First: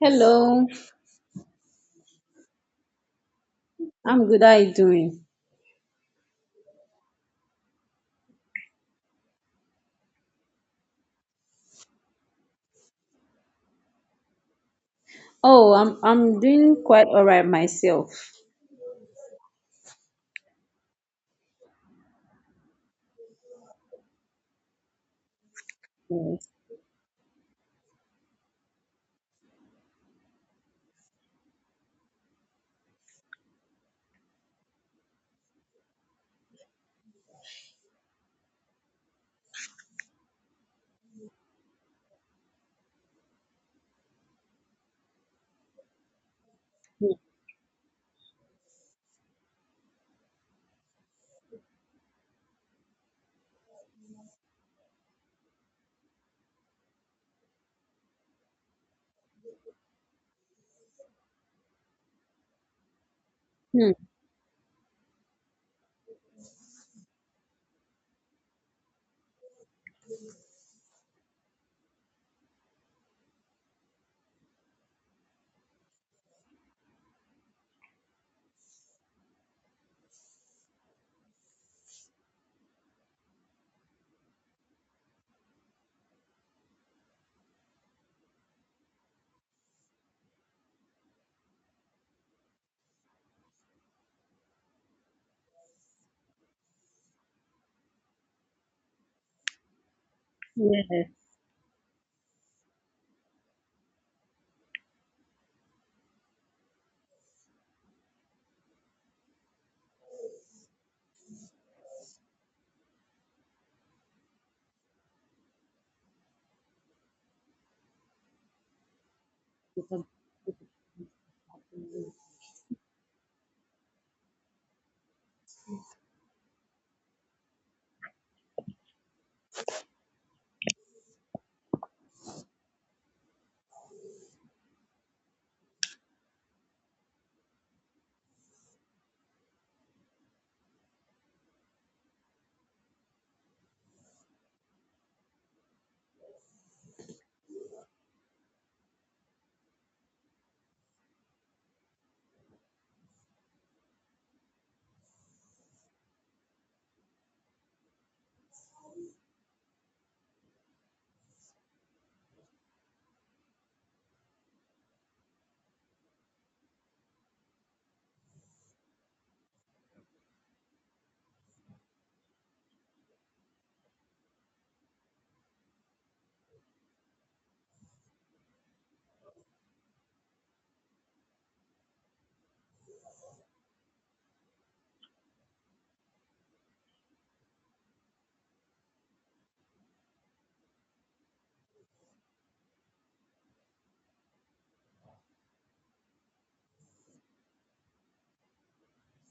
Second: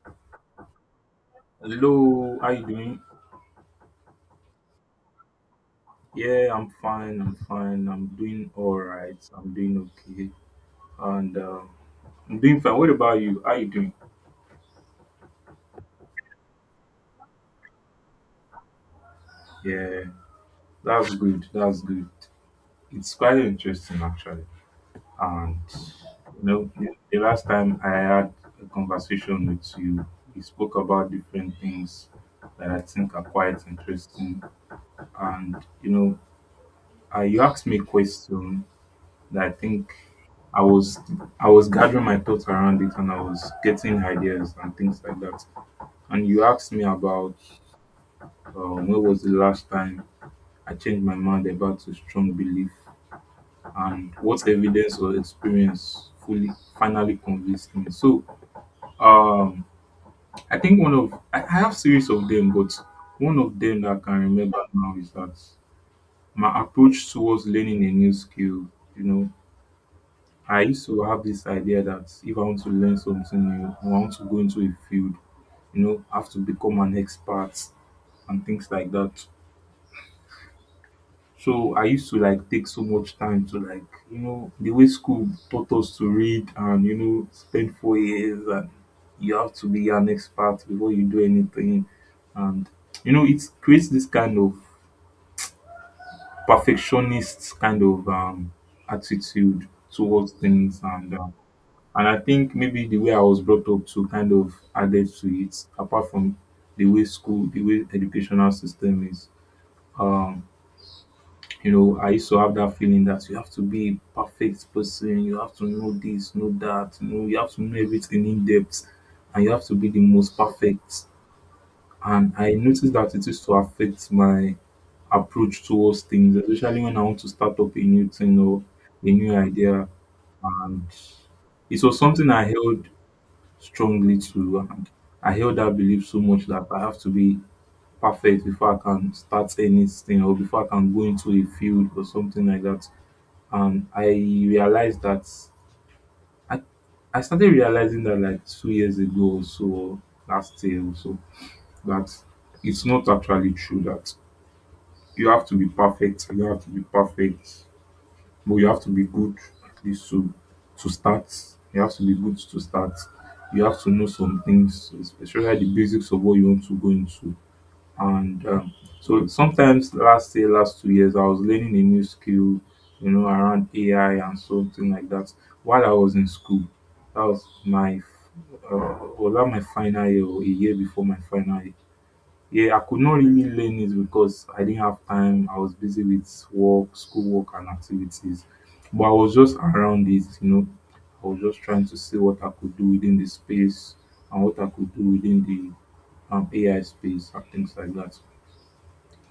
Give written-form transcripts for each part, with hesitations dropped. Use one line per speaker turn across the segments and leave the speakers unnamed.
Hello,
Hello, how you doing?
I'm good. How are you doing?
Yeah, I'm fine. I'm doing all right. Okay, and um, I'm doing fine. What about you? How you doing?
Oh, I'm doing quite all right myself.
Yeah, that's good. It's quite interesting actually. And
Mm.
you know, the last time I had a conversation with you, we spoke about different things that I think are quite interesting. And you know, you asked me a question, that I think I was I was gathering my thoughts around it and I was getting ideas and things like that. And you asked me about when was the last time I changed my mind about a strong belief and what evidence or experience fully finally convinced me. So um, I think one of I have series of them, but one of them that
Hmm.
I can remember now is that my approach towards learning a new skill, you know, I used to have this idea that if I want to learn something new, I want to go into a field, you know, have to become an expert and things like that. So I used to like take so much time to like, you know, the way school taught us to read and, you know, spend 4 years and you have to be an expert before you do anything. And, you know, it creates this kind of perfectionist kind of attitude towards things
Yes.
and um, And I think maybe the way I was brought up to kind of added to it, apart from the way school, the way educational system is. Um, you know, I used to have that feeling that you have to be a perfect person, you have to know this, know that, you know, you have to know everything in depth, and you have to be the most perfect. And I noticed that it used to affect my approach towards things, especially when I want to start up a new thing or a new idea. And it was something I held strongly to. And I held that belief so much that I have to be perfect before I can start anything or before I can go into a field or something like that. And I realized that I, I started realizing that like 2 years ago or so, or last year or so, that it's not actually true that you have to be perfect. You have to be perfect. But you have to be good at least to start. You have to be good to start. You have to know some things, especially the basics of what you want to go into. And so sometimes last year, last 2 years, I was learning a new skill, you know, around AI and something like that while I was in school. That was my was that my final year or a year before my final year. Yeah, I could not really learn it because I didn't have time. I was busy with work, schoolwork, and activities. But I was just around it, you know. I was just trying to see what I could do within the space and what I could do within the AI space and things like that.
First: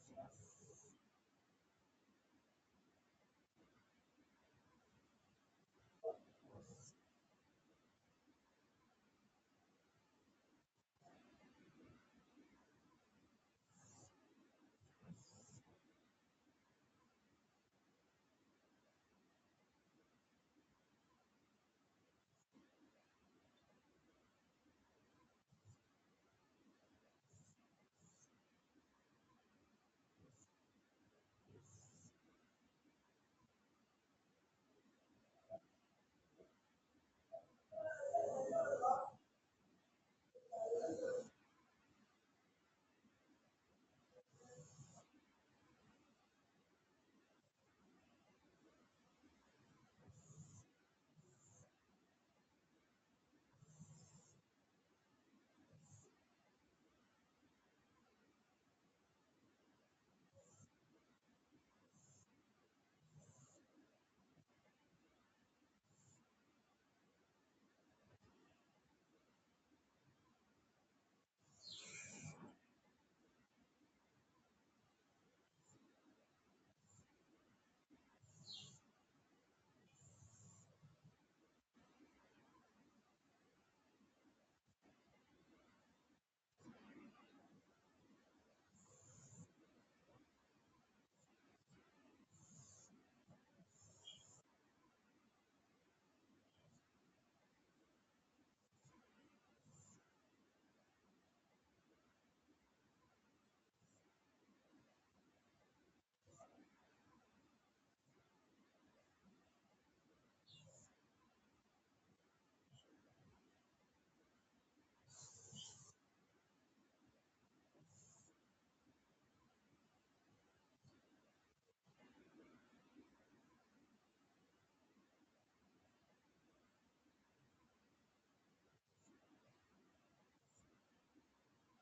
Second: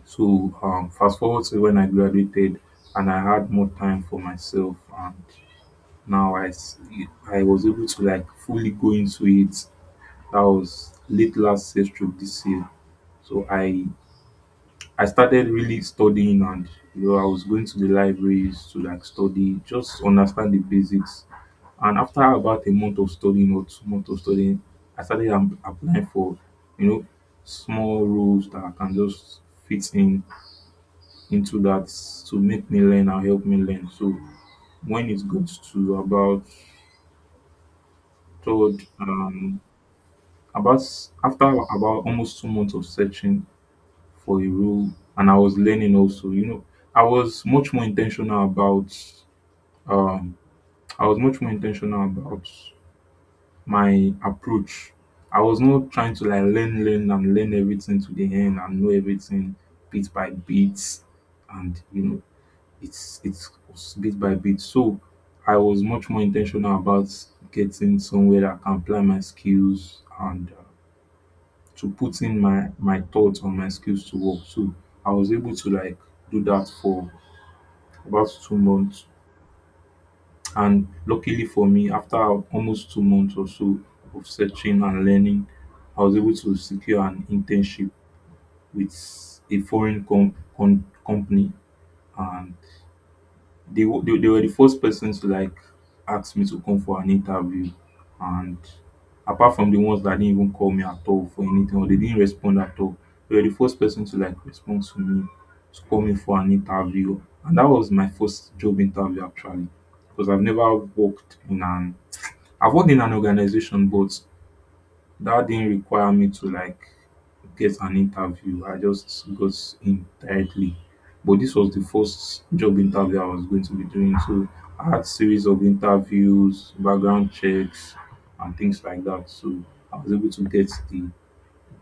So, fast forward to when I graduated and I had more time for myself, and now I, s- I was able to like fully go into it. That was late last year, stroke this year. So I started really studying and you know I was going to the libraries to like study, just understand the basics. And after about a month of studying or 2 months of studying, applying for you know small roles that I can just fit in into that to make me learn and help me learn. So when it goes to about third um after about almost 2 months of searching for a role and I was learning also. You know, I was much more intentional about um I was much more intentional about my approach. I was not trying to like learn, learn and learn everything to the end and know everything bit by bit and you know it's bit by bit. So I was much more intentional about getting somewhere that I can apply my skills and to put in my thoughts on my skills to work. So I was able to like do that for about 2 months and luckily for me after almost 2 months or so of searching and learning, I was able to secure an internship with a foreign company. And they were the first persons to like ask me to come for an interview. And apart from the ones that didn't even call me at all for anything or they didn't respond at all, they were the first person to like respond to me, to call me for an interview. And that was my first job interview actually, because I've worked in an organization but that didn't require me to like get an interview. I just got in directly. But this was the first job interview I was going to be doing. So I had series of interviews, background checks, and things like that. So I was able to get the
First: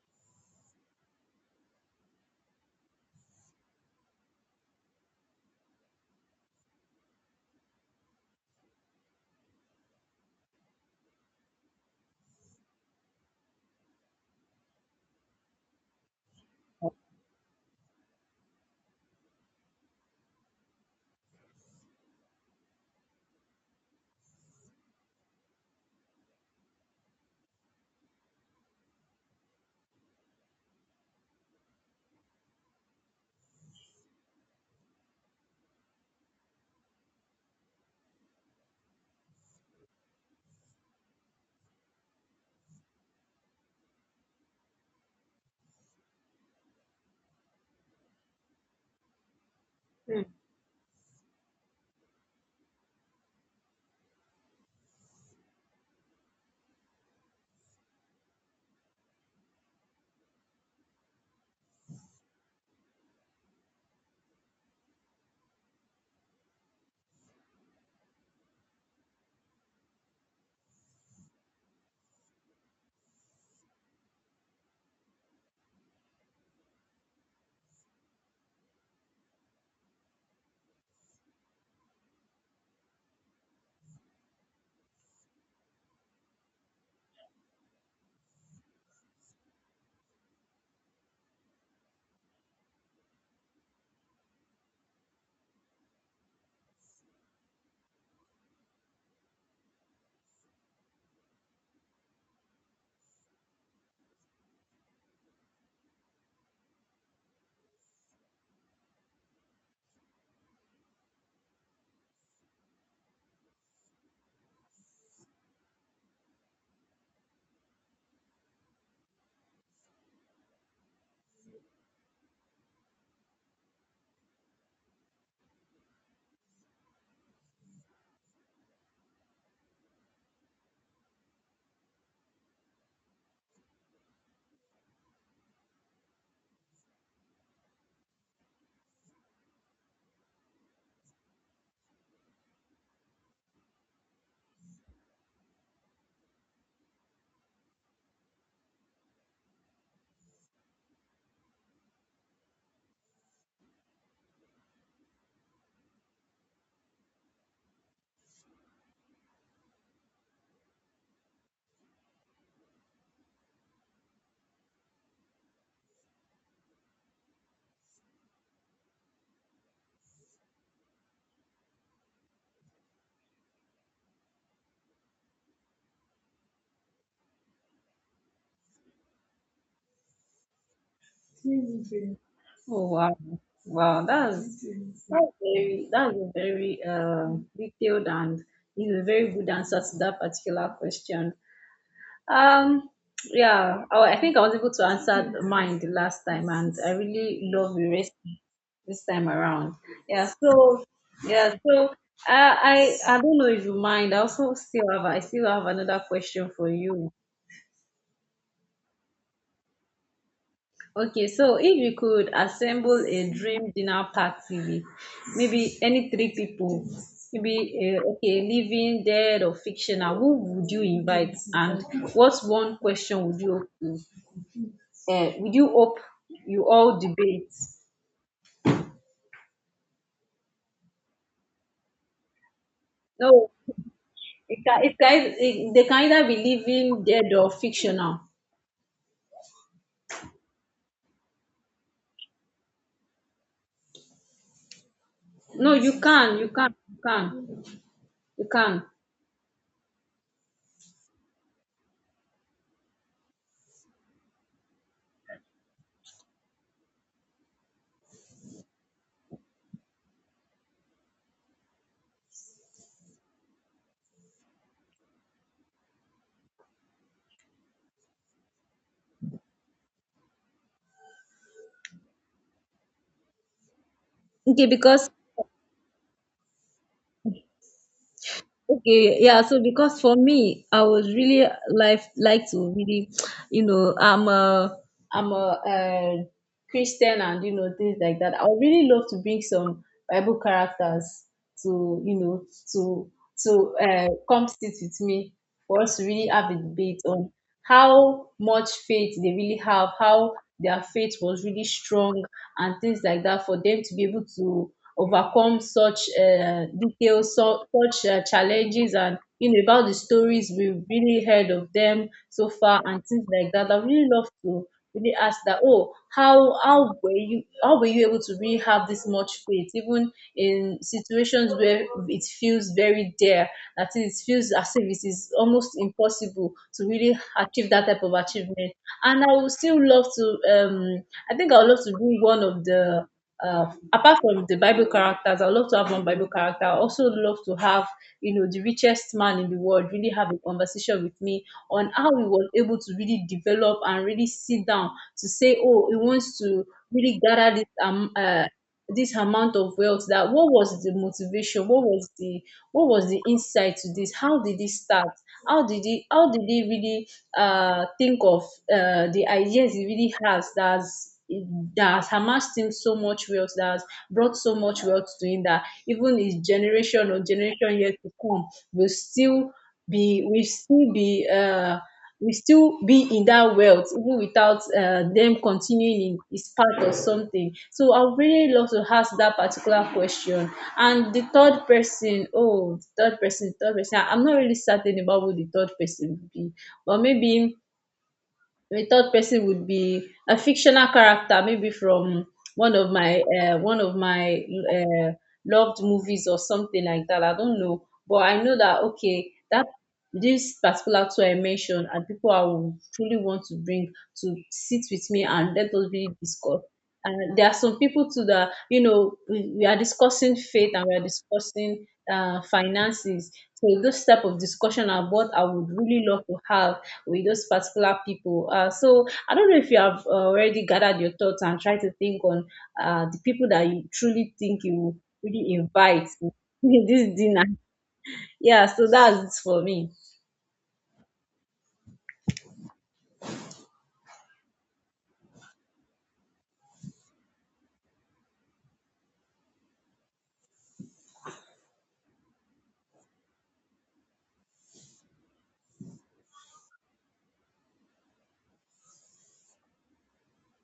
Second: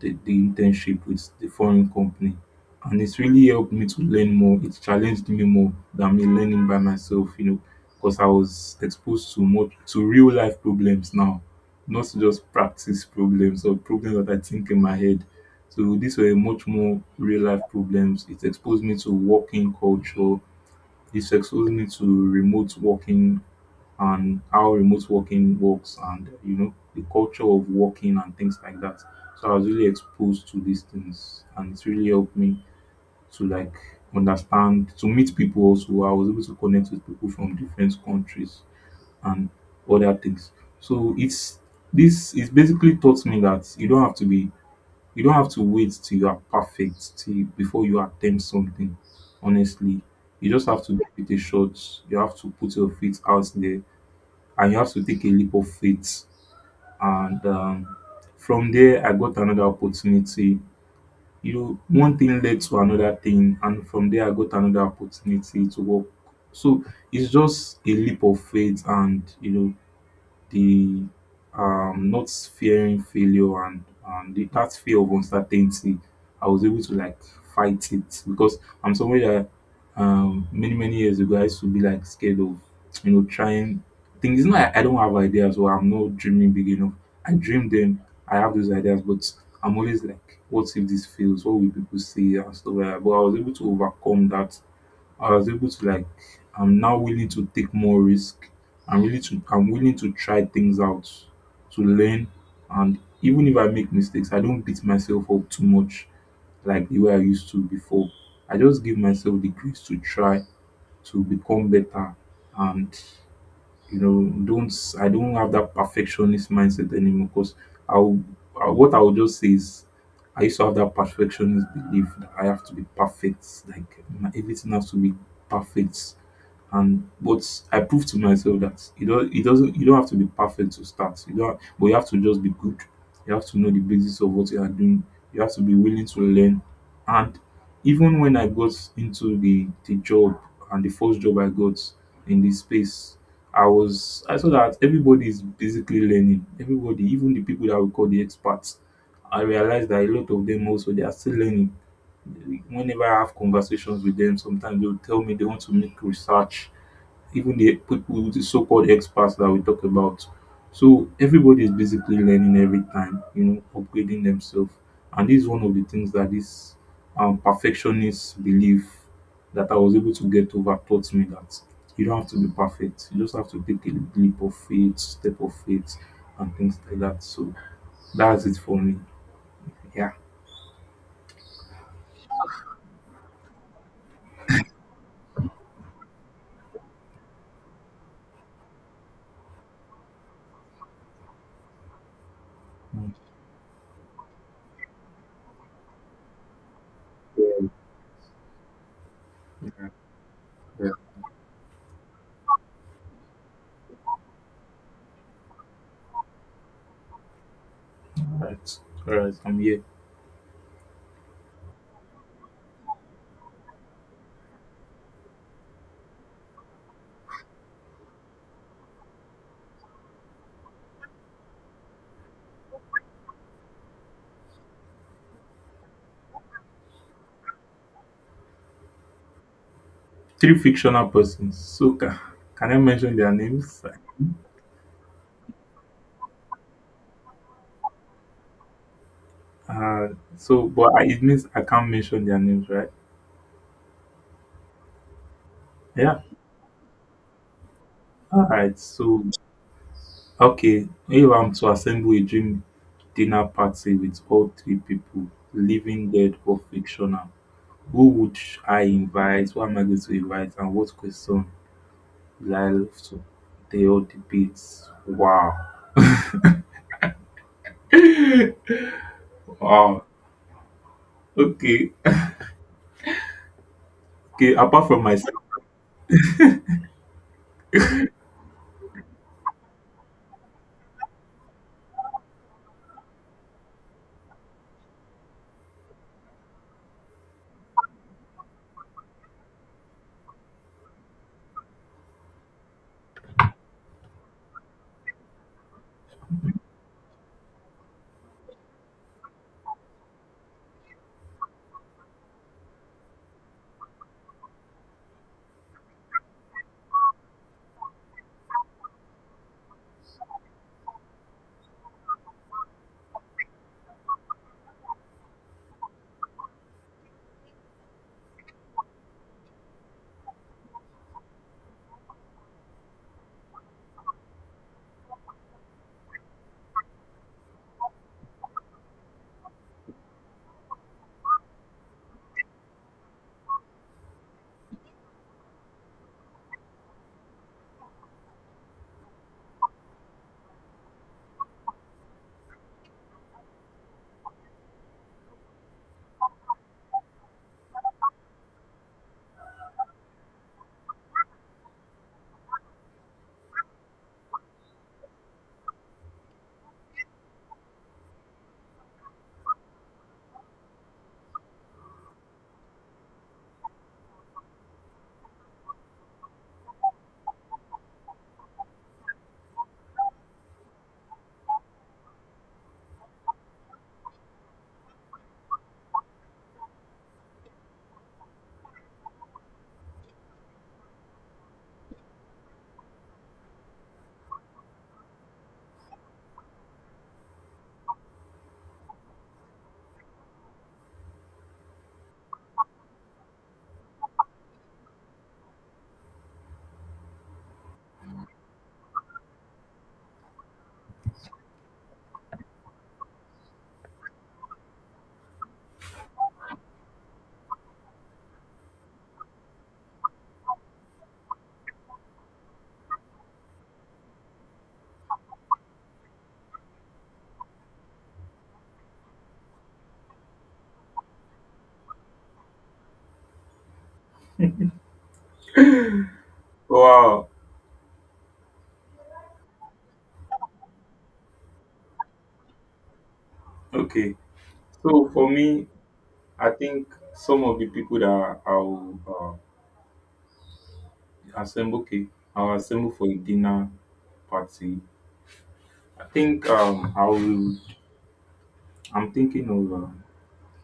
the, the internship with the foreign company, and it's really helped me to learn more. It challenged me more than me learning by myself, you know, because I was exposed to more to real life problems now, not just practice problems or problems that I think in my head. So these were much more real life problems. It exposed me to working culture. It exposed me to remote working and how remote working works, and you know the culture of working and things like that. So I was really exposed to these things, and it really helped me to like understand, to meet people also. I was able to connect with people from different countries and other things. So it's basically taught me that you don't have to wait till you are perfect till before you attempt something. Honestly,
Hmm.
you just have to give it a shot. You have to put your feet out there and you have to take a leap of faith. And from there, I got another opportunity. You know, one thing led to another thing, and from there, I got another opportunity to work. So it's just a leap of faith, and you know, the not fearing failure and that fear of uncertainty, I was able to like fight it because I'm somebody that many many years ago I used to be like scared of you know trying things. It's not I don't have ideas or I'm not dreaming big enough. I dream them, I have those ideas, but I'm always like, what if this fails, what will people say, and stuff like that. But I was able to overcome that. I was able to like I'm now willing to take more risk. I'm willing to try things out, to learn, and even if I make mistakes, I don't beat myself up too much like the way I used to before. I just give myself the grace to try to become better. And you know don't I don't have that perfectionist mindset anymore, because I'll what I will just say is I used to have that perfectionist belief that I have to be perfect, like everything has to be perfect. And but I proved to myself that it doesn't, you don't have to be perfect to start. You don't, but you have to just be good. You have to know the basis of what you are doing. You have to be willing to learn. And even when I got into the job and the first job I got in this space, I saw that everybody is basically learning. Everybody, even the people that we call the experts, I realized that a lot of them also they are still learning. Whenever I have conversations with them, sometimes they'll tell me they want to make research, even the people, the so-called experts that we talk about. So everybody is basically learning every time, you know, upgrading themselves. And this is one of the things that this perfectionist belief that I was able to get over taught me that you don't have to be perfect. You just have to take a leap of faith, step of faith, and things like that. So that's it for me. Yeah.
Oh, wow, wow, that's a very detailed and is a very good answer to that particular question. Um,
Mm.
yeah, oh, I think I was able to answer mine the last time, and I really
All
love the race this time around. Yeah, so yeah, so I don't know if you mind. I still have another question for you.
right. I'm here.
Okay, so if you could assemble a dream dinner party with maybe any three people, maybe okay, living, dead, or fictional, who would you invite, and what's one question would you, we do hope you all debate.
Three fictional persons. Can I mention their
No,
names?
they can either be living, dead, or fictional.
Uh, so, but I, it means I can't mention their names, right?
No, you
Yeah.
can, you can, you can,
All
you
right.
can.
So, okay. If I'm to assemble a dream dinner party with all three people, living, dead, or fictional, who would I invite? Who am I going to invite? And what question will I love to they all debate? Wow. Wow. Okay. Okay.
Okay,
Apart from
because
myself.
Okay, yeah. So because for me, I was really, to really, you know, I'm a Christian, and you know, things like that. I would really love to bring some Bible characters to, you know, to to come sit with me for us to really have a debate on how much faith they really have, how their faith was really strong, and things like that, for them to be able to overcome such details, so such challenges, and you know, about the stories we've really heard of them so far and things like that. I really love to really ask that, oh, how were you able to really have this much faith, even in situations where it feels very dare, that is, it feels as if it is almost impossible to really achieve that type of achievement. And I would still love to, I think I would love to bring one of the, uh, apart from the Bible characters, I would love to have one Bible character. I also love to have, you know, the richest man in the world really have a conversation with me on how he was able to really develop and really sit down to say, oh, he wants to really gather this, this amount of wealth. That, what was the motivation, what was the insight to this, how did this start, how did he really think of, the ideas he really has, that has amassed him so much wealth, that has brought so much wealth to him, that even his generation or generation yet to come will still be will still be uh, will still be in that wealth, even without, them continuing in his path or something. So I would really love to ask that particular question. And the third person, oh, third person, I'm not really certain about who the third person would be, but maybe a third person would be a fictional character, maybe from one of my, uh, loved movies or something like that. I don't know, but I know that, okay, that this particular two I mentioned are people I would truly want to bring to sit with me and let us really discuss, there are some people too that, you know, we are discussing faith, and we are discussing, finances. So those type of discussion are what I would really love to have with those particular people. So I don't know if you have already gathered your thoughts and try to think on, the people that you truly think you will really invite in this
Wow.
dinner. Yeah, so that's for me.
Okay. So, for me, I think some of the people that I'll assemble, okay, I'll assemble for a dinner party, I think I will I'm thinking of,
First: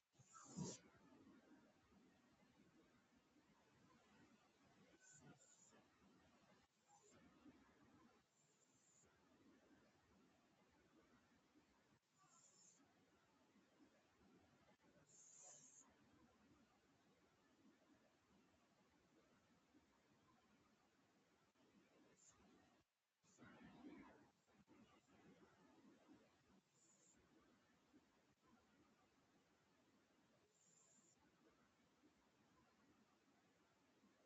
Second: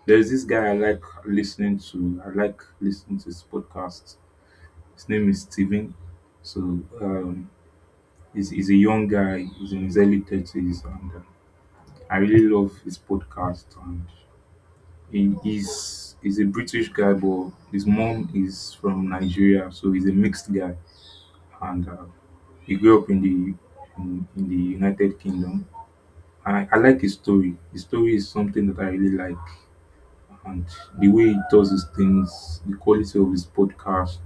there's this guy I like listening to, I like listening to his podcast. His name is Steven. So um he's a young guy, he's in his early 30s, and I really love his podcast. And he's he's a British guy, but his mom is from Nigeria, so he's a mixed guy. And he grew up in the in the United Kingdom. And I like his story. His story is something that I really like, and the way he does his things, the quality of his podcast,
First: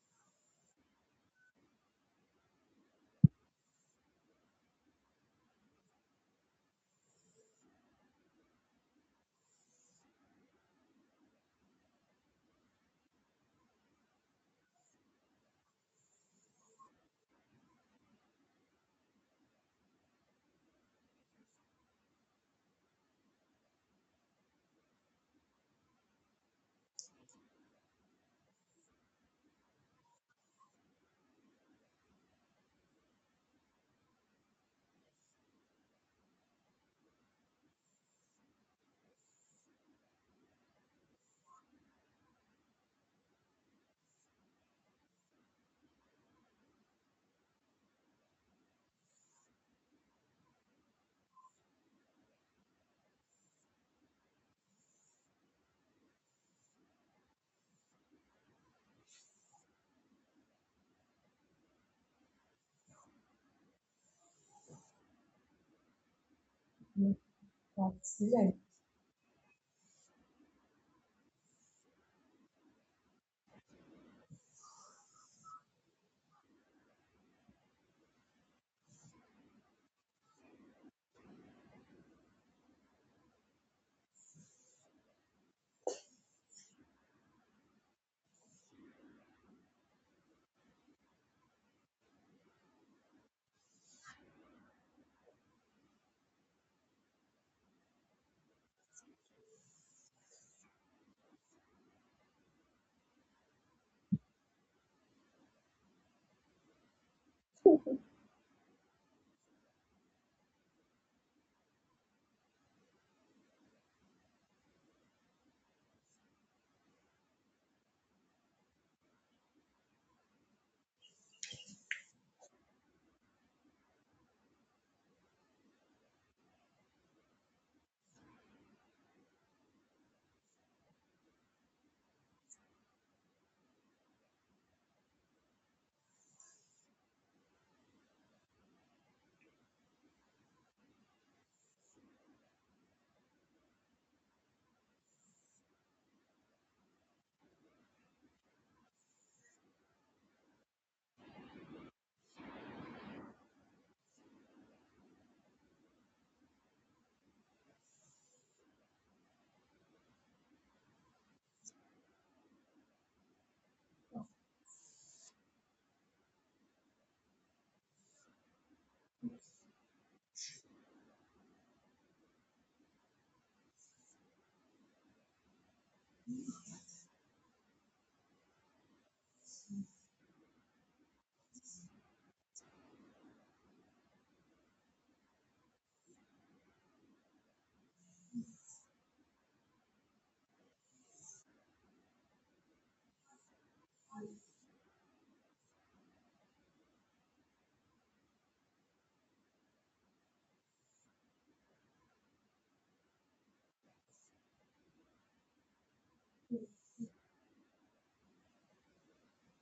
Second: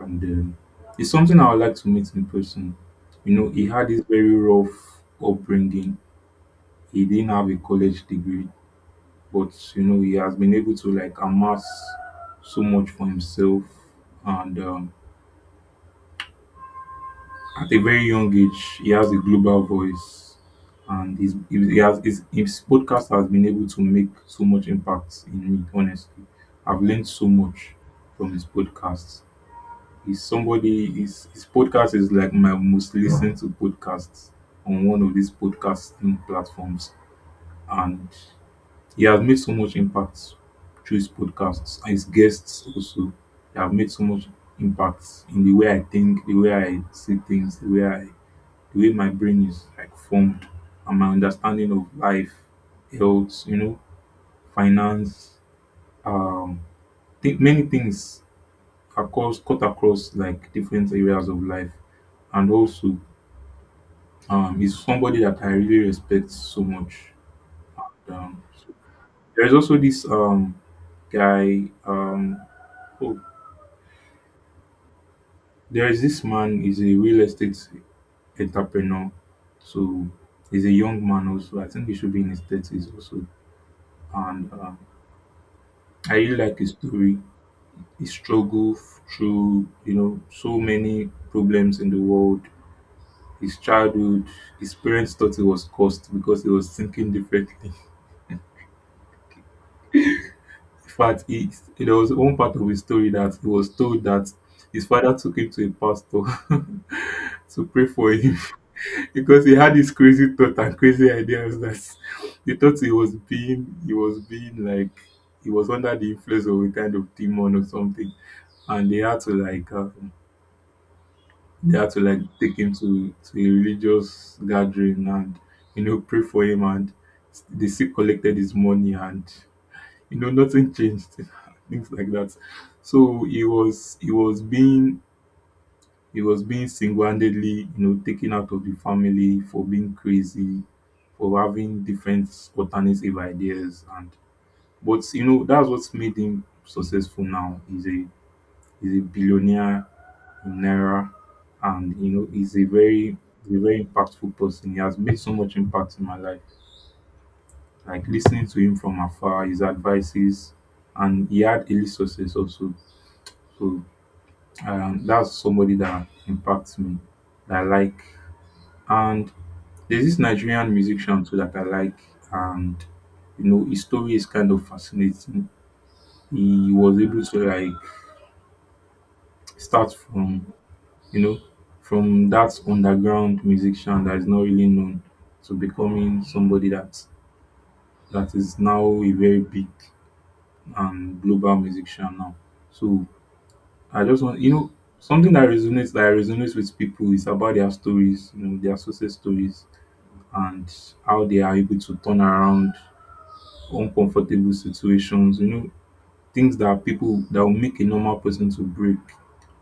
and it's something I would like to meet in person. You know, he had this very rough upbringing. He didn't have a college degree, but you know, he has been able to like amass so much for himself, and at a very young age, he has a global voice, and his podcast has been able to make so much impact in me. Honestly, I've learned so much from his podcast. He's somebody. His podcast is like my most listened to podcast on one of these podcasting platforms, and he has made so much impact through his podcasts and his guests also. They have made so much impact in the way I think, the way I see things, the way my brain is like formed, and my understanding of life, health, you know, finance, um, think many things across cut across like different areas of life, and also is somebody that I really respect so much. Um, there is also this guy, oh, there is this man, is a real estate entrepreneur. So he's a young man also. I think he should be in his thirties also, and I really like his story. He struggled through, you know, so many problems in the world. His childhood, his parents thought he was cursed because he was thinking differently. In fact, he, there was one part of his story that he was told that his father took him to a pastor to pray for him because he had this crazy thought and crazy ideas that he thought he was being like, he was under the influence of a kind of demon or something, and they had to like. They had to like take him to a religious gathering and you know pray for him, and they still collected his money, and you know nothing changed things like that. So he was being he was being single-handedly, you know, taken out of the family for being crazy, for having different alternative ideas. And but you know that's what's made him successful now. He's a billionaire in Naira, and you know, he's a very impactful person. He has made so much impact in my life. Like listening to him from afar, his advices, and he had early success also. So that's somebody that impacts me, that I like. And there's this Nigerian musician too that I like, and you know, his story is kind of fascinating. He was able to like start from you know, from that underground musician that is not really known to becoming somebody that is now a very big and global musician now. So I just want you know something that resonates with people is about their stories, you know, their success stories, and how they are able to turn around uncomfortable situations, you know, things that people that will make a normal person to break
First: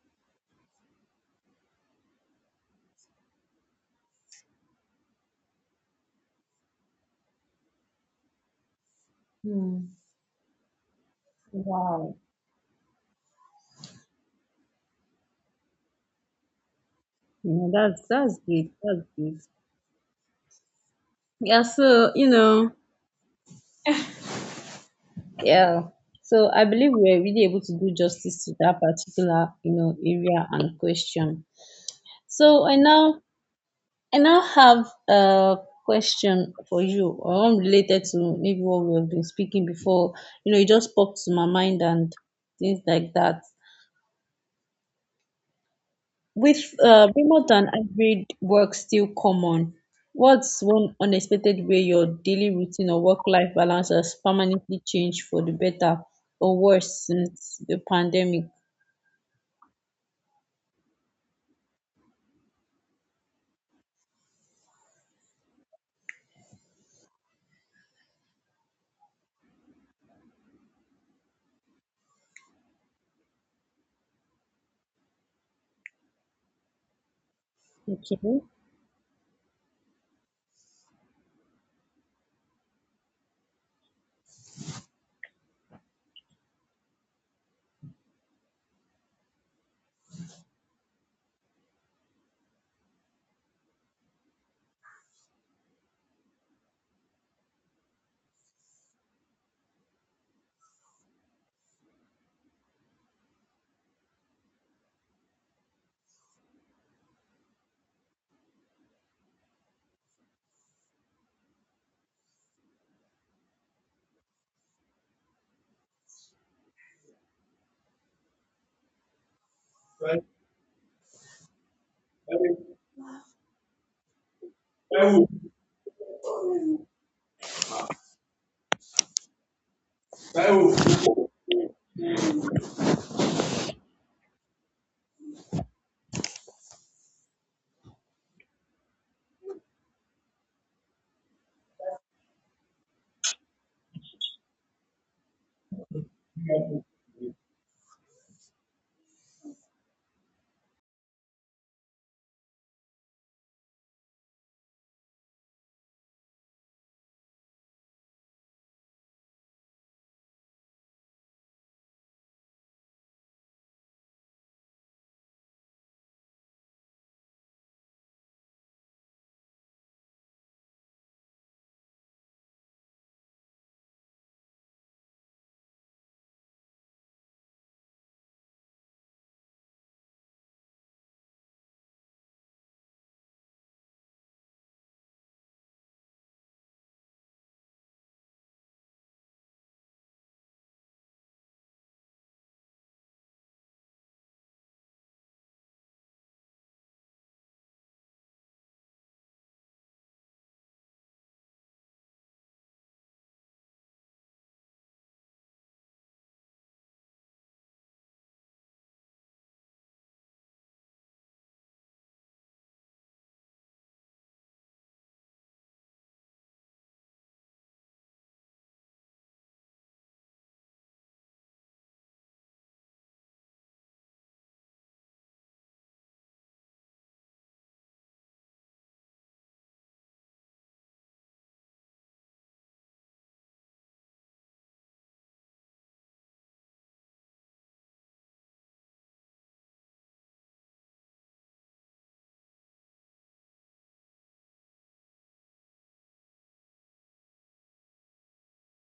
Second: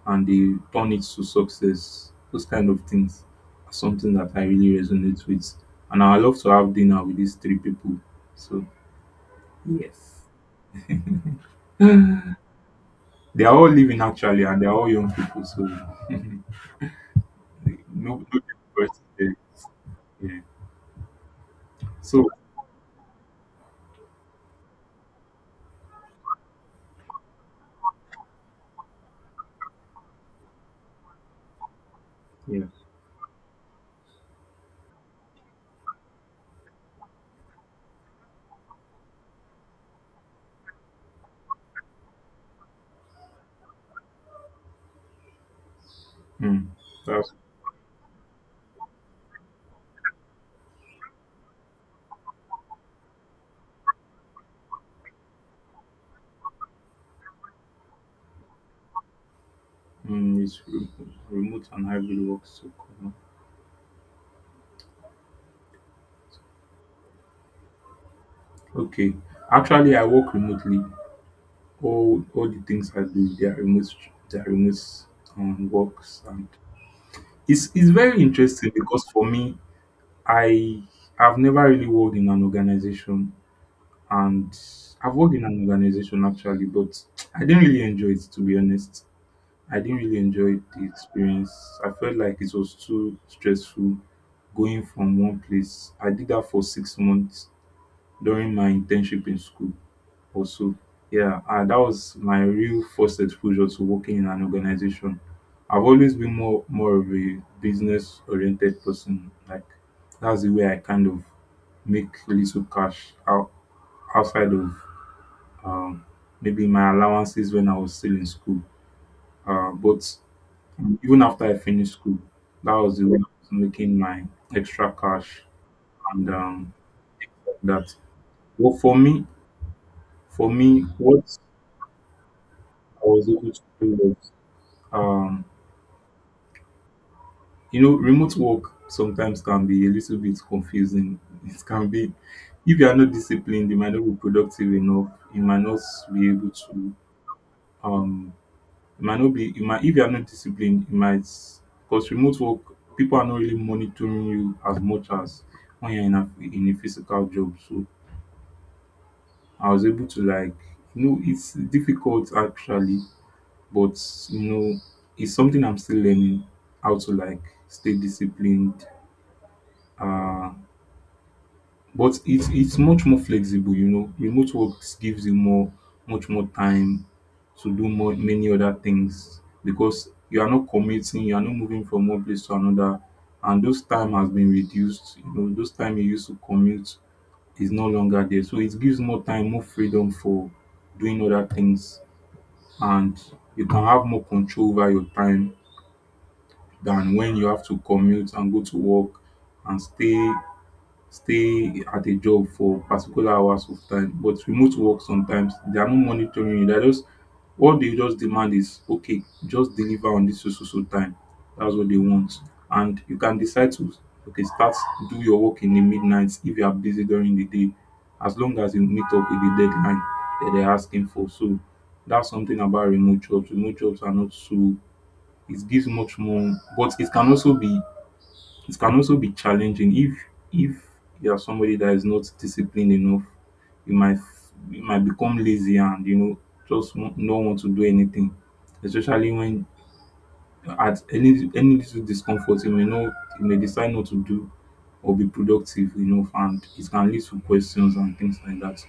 and they turn it to success. Those kind of things are something that I really resonate with. And I love to have dinner with these three people. So
Hmm. Wow.
they are all living actually, and they are all young people. So no,
Yeah, that's
no
that's good.
difference
That's
there.
good.
Yeah.
Yeah, so
So
you know. Yeah. So I believe we're really able to do justice to that particular, you know, area and question. So
yeah.
I now have a question for you, or one related to maybe what we have been speaking before. You know, it just popped to my mind and things like that. With,
Mm, that's
remote and hybrid work still common, what's one unexpected way your daily routine or work-life balance has permanently changed for the better or worse since the pandemic?
mm, it's re- remote and hybrid work so cool. Okay. Actually I work remotely, all the things I do, their remote works, and it's
Okay.
very interesting because for me, I have never really worked in an organization, and I've worked in an organization actually, but I didn't really enjoy it to be honest. I didn't really enjoy the experience. I felt like it was too stressful going from one place. I did that for 6 months during my internship in school. Also, yeah, and that was my real first exposure to working in an organization. I've always been more of a business oriented person. Like that's the way I kind of make little cash out outside of, um, maybe my allowances when I was still in school. But even after I finished school, that was the way I was making my extra cash, and that. Well, for me, what I was able to do was, um, you know, remote work sometimes can be a little bit confusing. It can be, if you are not disciplined, you might not be productive enough. You might not be able to, um, you might not be, you might, If you are not disciplined, you might, because remote work, people are not really monitoring you as much as when you're in a physical job. So I was able to, like, you know, it's difficult actually, but, you know, it's something I'm still learning how to, like, stay disciplined. Uh, But it's much more flexible, you know. Remote work gives you more much more time to do more many other things because you are not commuting, you are not moving from one place to another, and those time has been reduced. You know, those time you used to commute is no longer there. So it gives more time, more freedom for doing other things, and you can have more control over your time than when you have to commute and go to work and stay at a job for particular hours of time. But remote work sometimes they are not monitoring you. They're just what they just demand is okay, just deliver on this so so so time. That's what they want. And you can decide to okay, start do your work in the midnight if you are busy during the day, as long as you meet up with the deadline that they're asking for. So that's something about remote jobs. Remote jobs are not so it gives much more, but it can also be challenging if if you are somebody that is not disciplined enough, you might you might become lazy and you know just won't not want to do anything, especially when at any little discomfort you may not, you may decide not to do or be productive enough, and it can lead to questions and things like that.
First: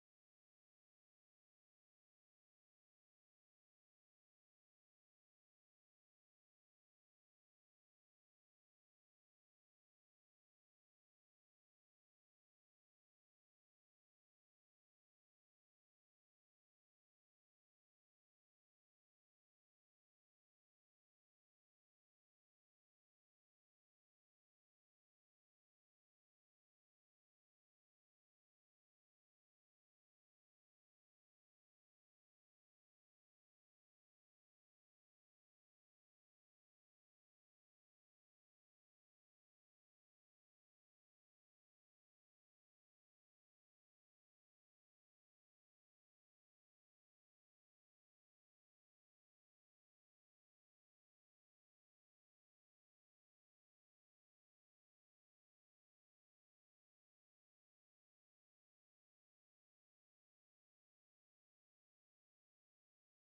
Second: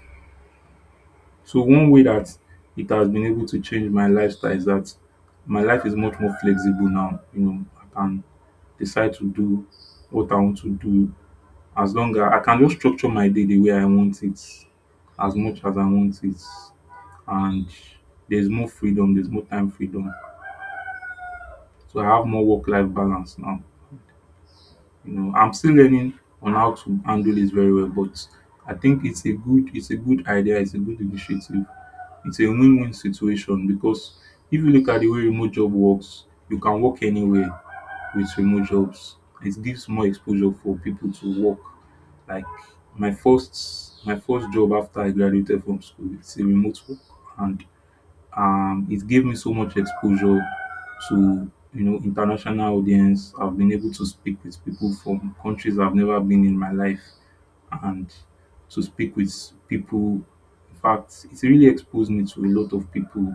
So one way that it has been able to change my lifestyle is that my life is much more flexible now. You know, I can decide to do what I want to do, as long as I can just structure my day the way I want it, as much as I want it, and there's more freedom, there's more time freedom. So I have more work-life balance now. You know, I'm still learning on how to handle this very well, but I think it's a good idea, it's a good initiative. It's a win-win situation because if you look at the way remote job works, you can work anywhere with remote jobs. It gives more exposure for people to work. Like my first job after I graduated from school, it's a remote work, and it gave me so much exposure to you know international audience. I've been able to speak with people from countries I've never been in my life, and to speak with people, in fact it really exposed me to a lot of people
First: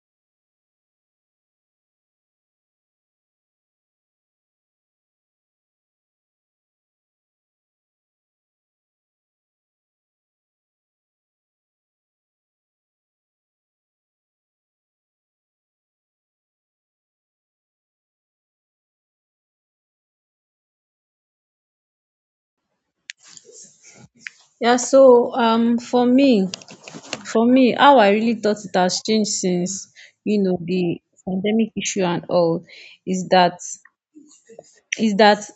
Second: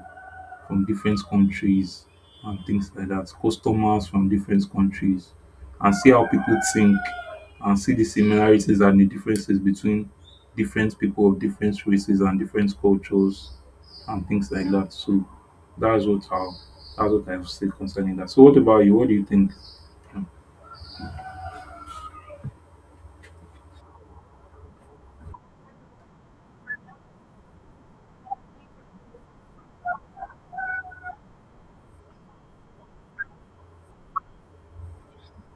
from different countries and things like that, customers from different countries, and see how people think and see the similarities and the differences between different people of different races and different cultures and things like that. So that's what I that's what I've said concerning that. So what about you? What do you think?
Yeah, so for me, how I really thought it has changed since, you know, the pandemic issue and all, is that, is that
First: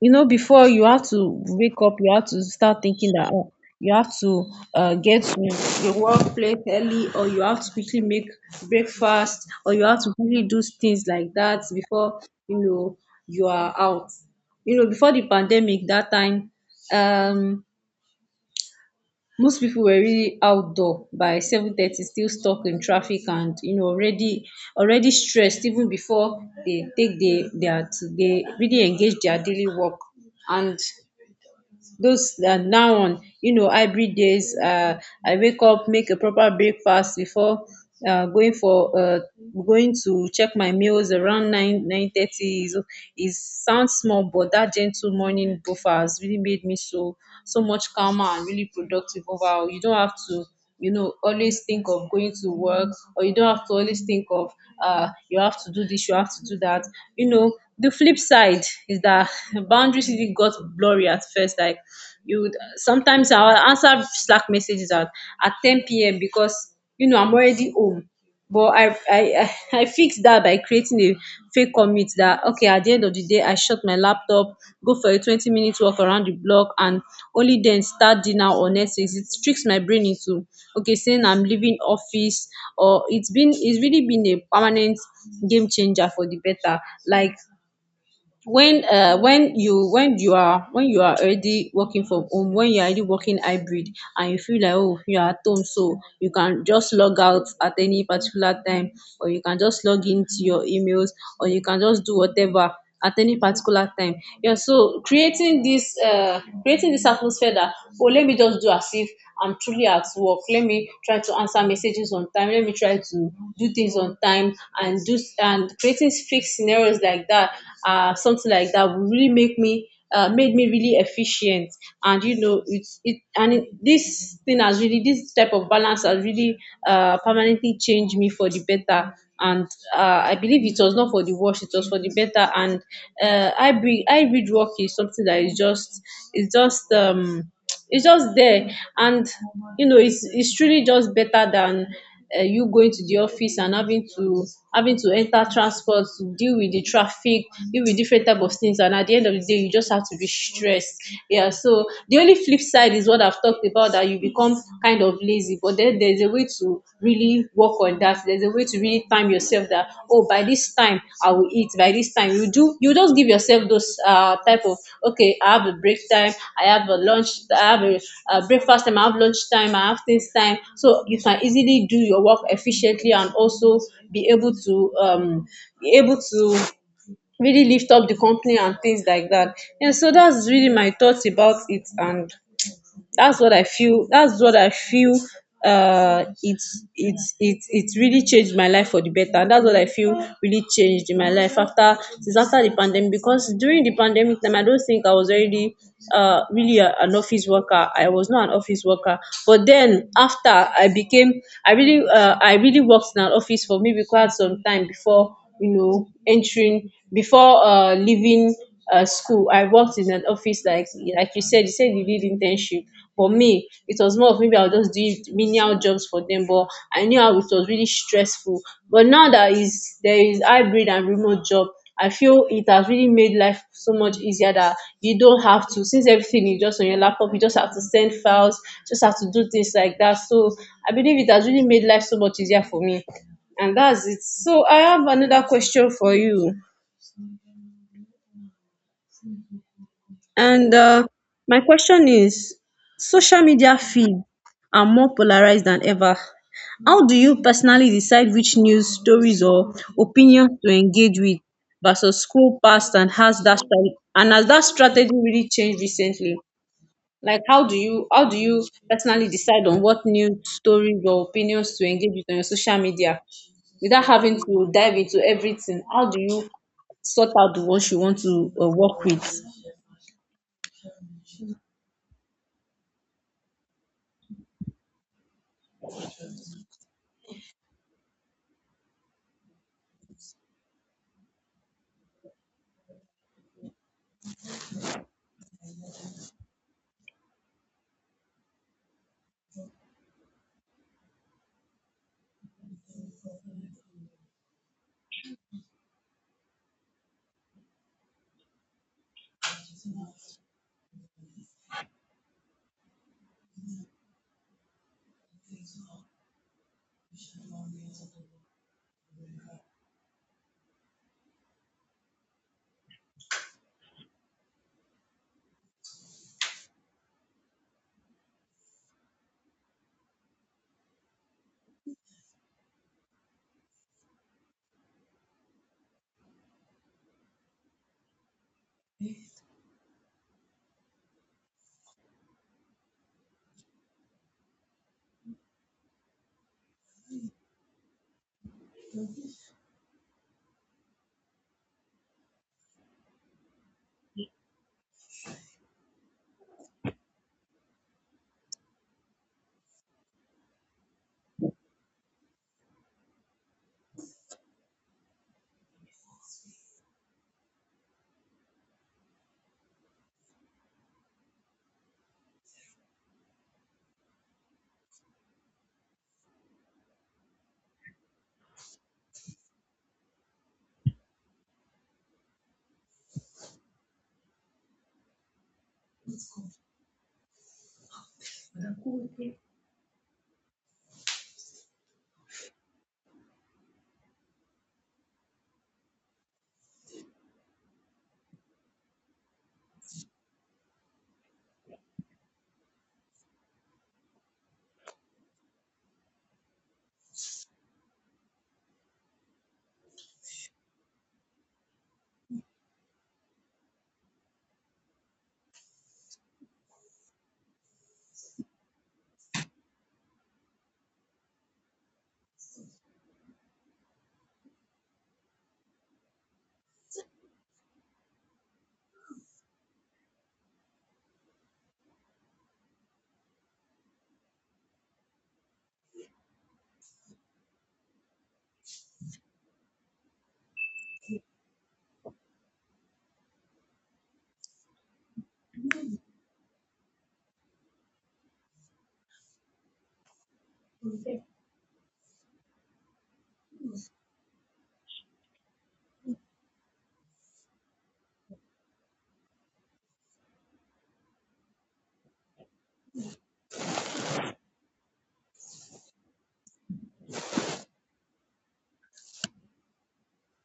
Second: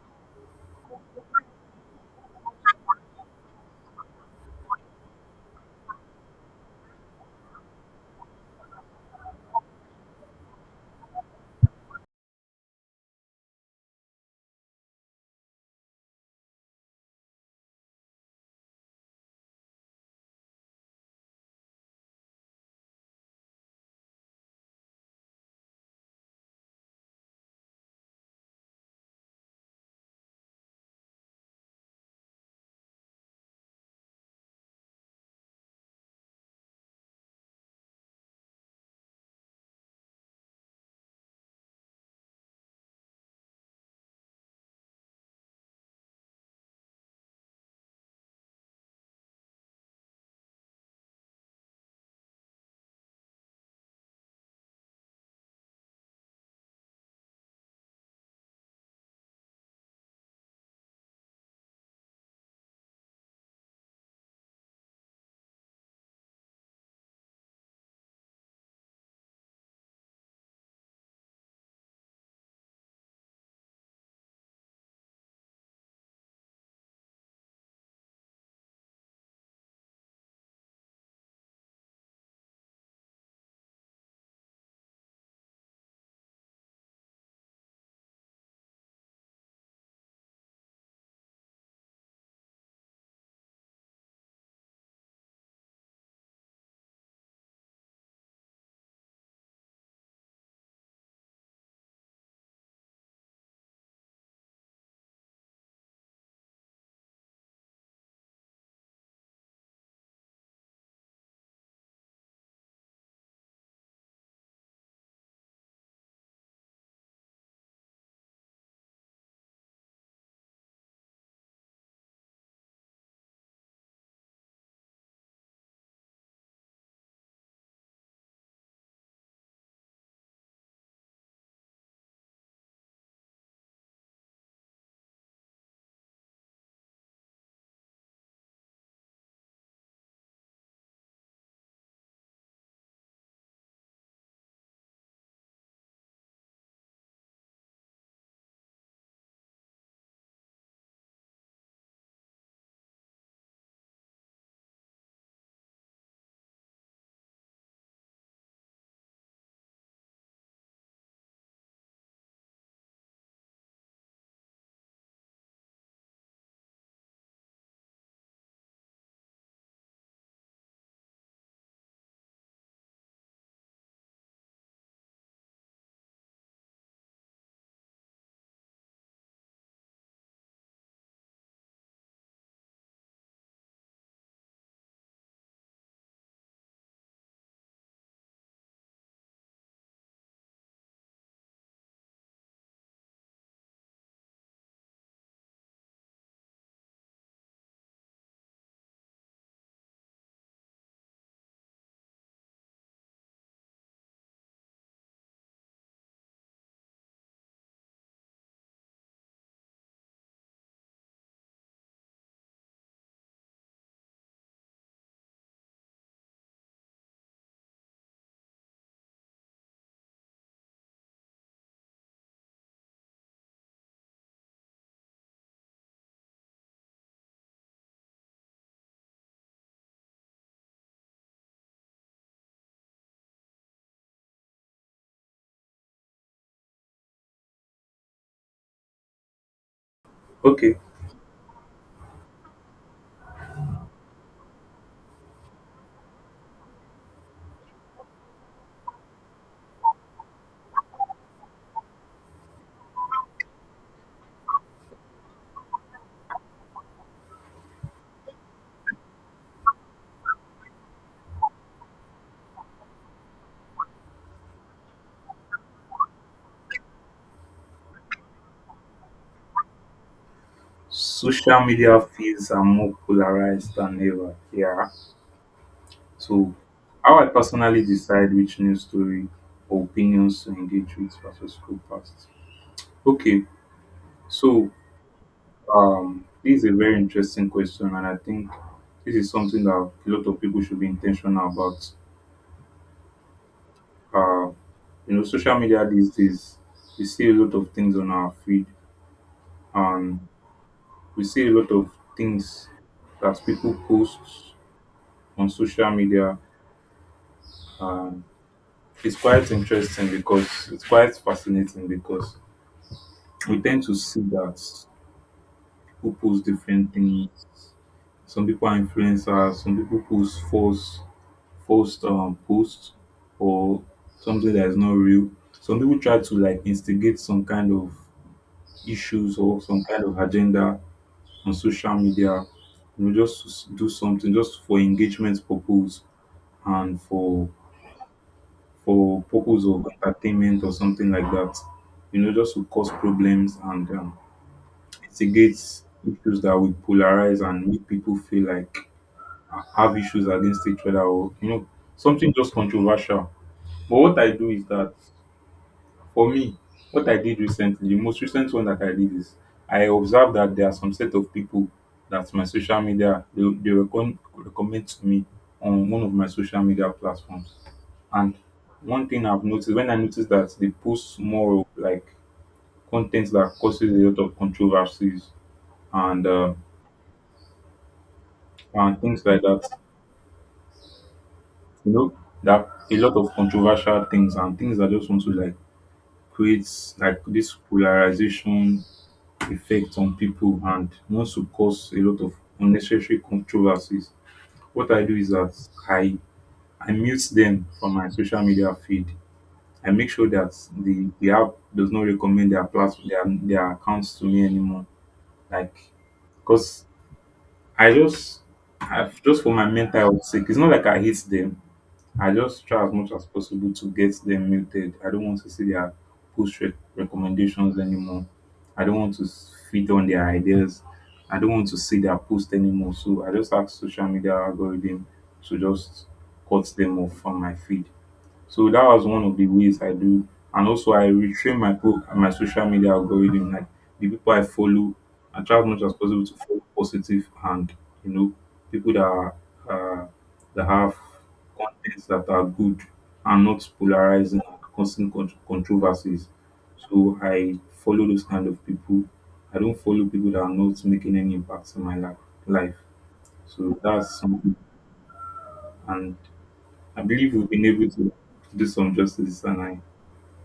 you know, before you have to wake up, you have to start thinking that, oh, you have to, get to your workplace early, or you have to quickly make breakfast, or you have to really do things like that before, you know, you are out. You know, before the pandemic, that time, um most people were really outdoor by 7:30, still stuck in traffic, and you know, already stressed even before they take the their they really engage their daily work. And those, now on, you know, hybrid days, I wake up, make a proper breakfast before, uh, going for uh, going to check my meals around 9 9:30. Is is sounds small, but that gentle morning buffer has really made me so, much calmer and really productive overall. You don't have to, you know, always think of going to work, or you don't have to always think of, you have to do this, you have to do that. You know, the flip side is that boundaries really got blurry at first. Like, you would sometimes I'll answer Slack messages at 10 p.m. because you know, I'm already home. But I I fixed that by creating a fake commit that, okay, at the end of the day I shut my laptop, go for a 20-minute walk around the block, and only then start dinner or Netflix. It tricks my brain into, okay, saying I'm leaving office. Or it's really been a permanent game changer for the better. Like, when you are, already working from home, when you are already working hybrid, and you feel like, oh, you are at home, so you can just log out at any particular time, or you can just log into your emails, or you can just do whatever at any particular time. Yeah, so creating this atmosphere that, oh, let me just do as if I'm truly at work, let me try to answer messages on time, let me try to do things on time, and do, and creating fake scenarios like that, something like that would really make me, made me really efficient. And you know, it's it and it, this thing has really this type of balance has really, permanently changed me for the better. And, I believe it was not for the worse, it was for the better. And, I read work is something that is just, it's just um it's just there. And you know, it's truly just better than, you going to the office and having to enter transport to deal with the traffic, deal with different type of things, and at the end of the day, you just have to be stressed. Yeah. So the only flip side is what I've talked about, that you become kind of lazy, but then there's a way to really work on that. There's a way to really time yourself that, oh, by this time I will eat. By this time you just give yourself those, type of, okay, I have a break time, I have a lunch, I have a breakfast time, I have lunch time, I have things time. So you can easily do your work efficiently and also be able to um be able to really lift up the company and things like that. Yeah. So that's really my thoughts about it. And that's what I feel, it's really changed my life for the better. And that's what I feel really changed in my life, after since after the pandemic, because during the pandemic time I don't think I was already, really an office worker. I was not an office worker. But then after I really, I really worked in an office for maybe quite some time before, you know, entering before leaving, school. I worked in an office, like you said, you did internship. For me, it was more of maybe I was just doing menial jobs for them, but I knew how it was really stressful. But now that is there is hybrid and remote job, I feel it has really made life so much easier, that you don't have to, since everything is just on your laptop, you just have to send files, just have to do things like that. So I believe it has really made life so much easier for me. And that's it. So I have another question for you. And,
Okay.
my question is, social media feeds are more polarized than ever. How do you personally decide which news stories or opinions to engage with versus scroll past, and has that strategy really changed recently? Like, how do you personally decide on what news stories or opinions to engage with on your social media without having to dive into everything? How do you sort out the ones you want to, work with?
Social media feeds are more polarized than ever. Yeah. So, how I personally decide which news story or opinions to engage with versus scroll past. Okay, so, this is a very interesting question, and I think this is something that a lot of people should be intentional about. Uh, you know, social media these days, we see a lot of things on our feed, and we see a lot of things that people post on social media. And it's quite fascinating because we tend to see that people post different things. Some people are influencers, some people post false posts or something that is not real. Some people try to like instigate some kind of issues or some kind of agenda on social media, you know, just to do something just for engagement purpose, and for purpose of entertainment or something like that. You know, just to cause problems and, mitigates issues that would polarize and make people feel like have issues against each other, or you know something just controversial. But what I do is that for me, what I did recently, the most recent one that I did is I observed that there are some set of people that my social media they recommend to me on one of my social media platforms. And one thing I've noticed, when I noticed that they post more of like content that causes a lot of controversies and uh, and things like that. You know, that a lot of controversial things and things that just want to like create like this polarization effect on people, and wants to cause a lot of unnecessary controversies. What I do is that I I mute them from my social media feed. I make sure that the app does not recommend their accounts to me anymore. Like because I just, I've just for my mental health sake, it's not like I hate them. I just try as much as possible to get them muted. I don't want to see their recommendations anymore. I don't want to feed on their ideas. I don't want to see their post anymore. So I just ask social media algorithm to just cut them off from my feed. So that was one of the ways I do. And also I retrain my pro and my social media algorithm, like the people I follow. I try as much as possible to follow positive and you know people that are, uh, that have contents that are good and not polarizing and causing controversies. So I follow those kind of people. I don't follow people that are not making any impact in my life. Life. So that's something. And I believe we've been able to do some justice, and I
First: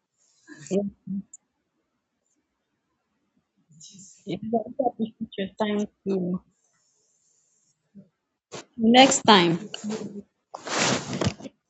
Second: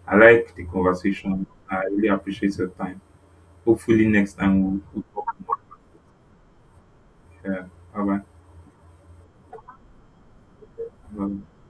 I like the conversation. I really appreciate your time. Hopefully next
You
time
better
we'll
appreciate your
talk.
time too.
Yeah. Bye
Next time.
bye.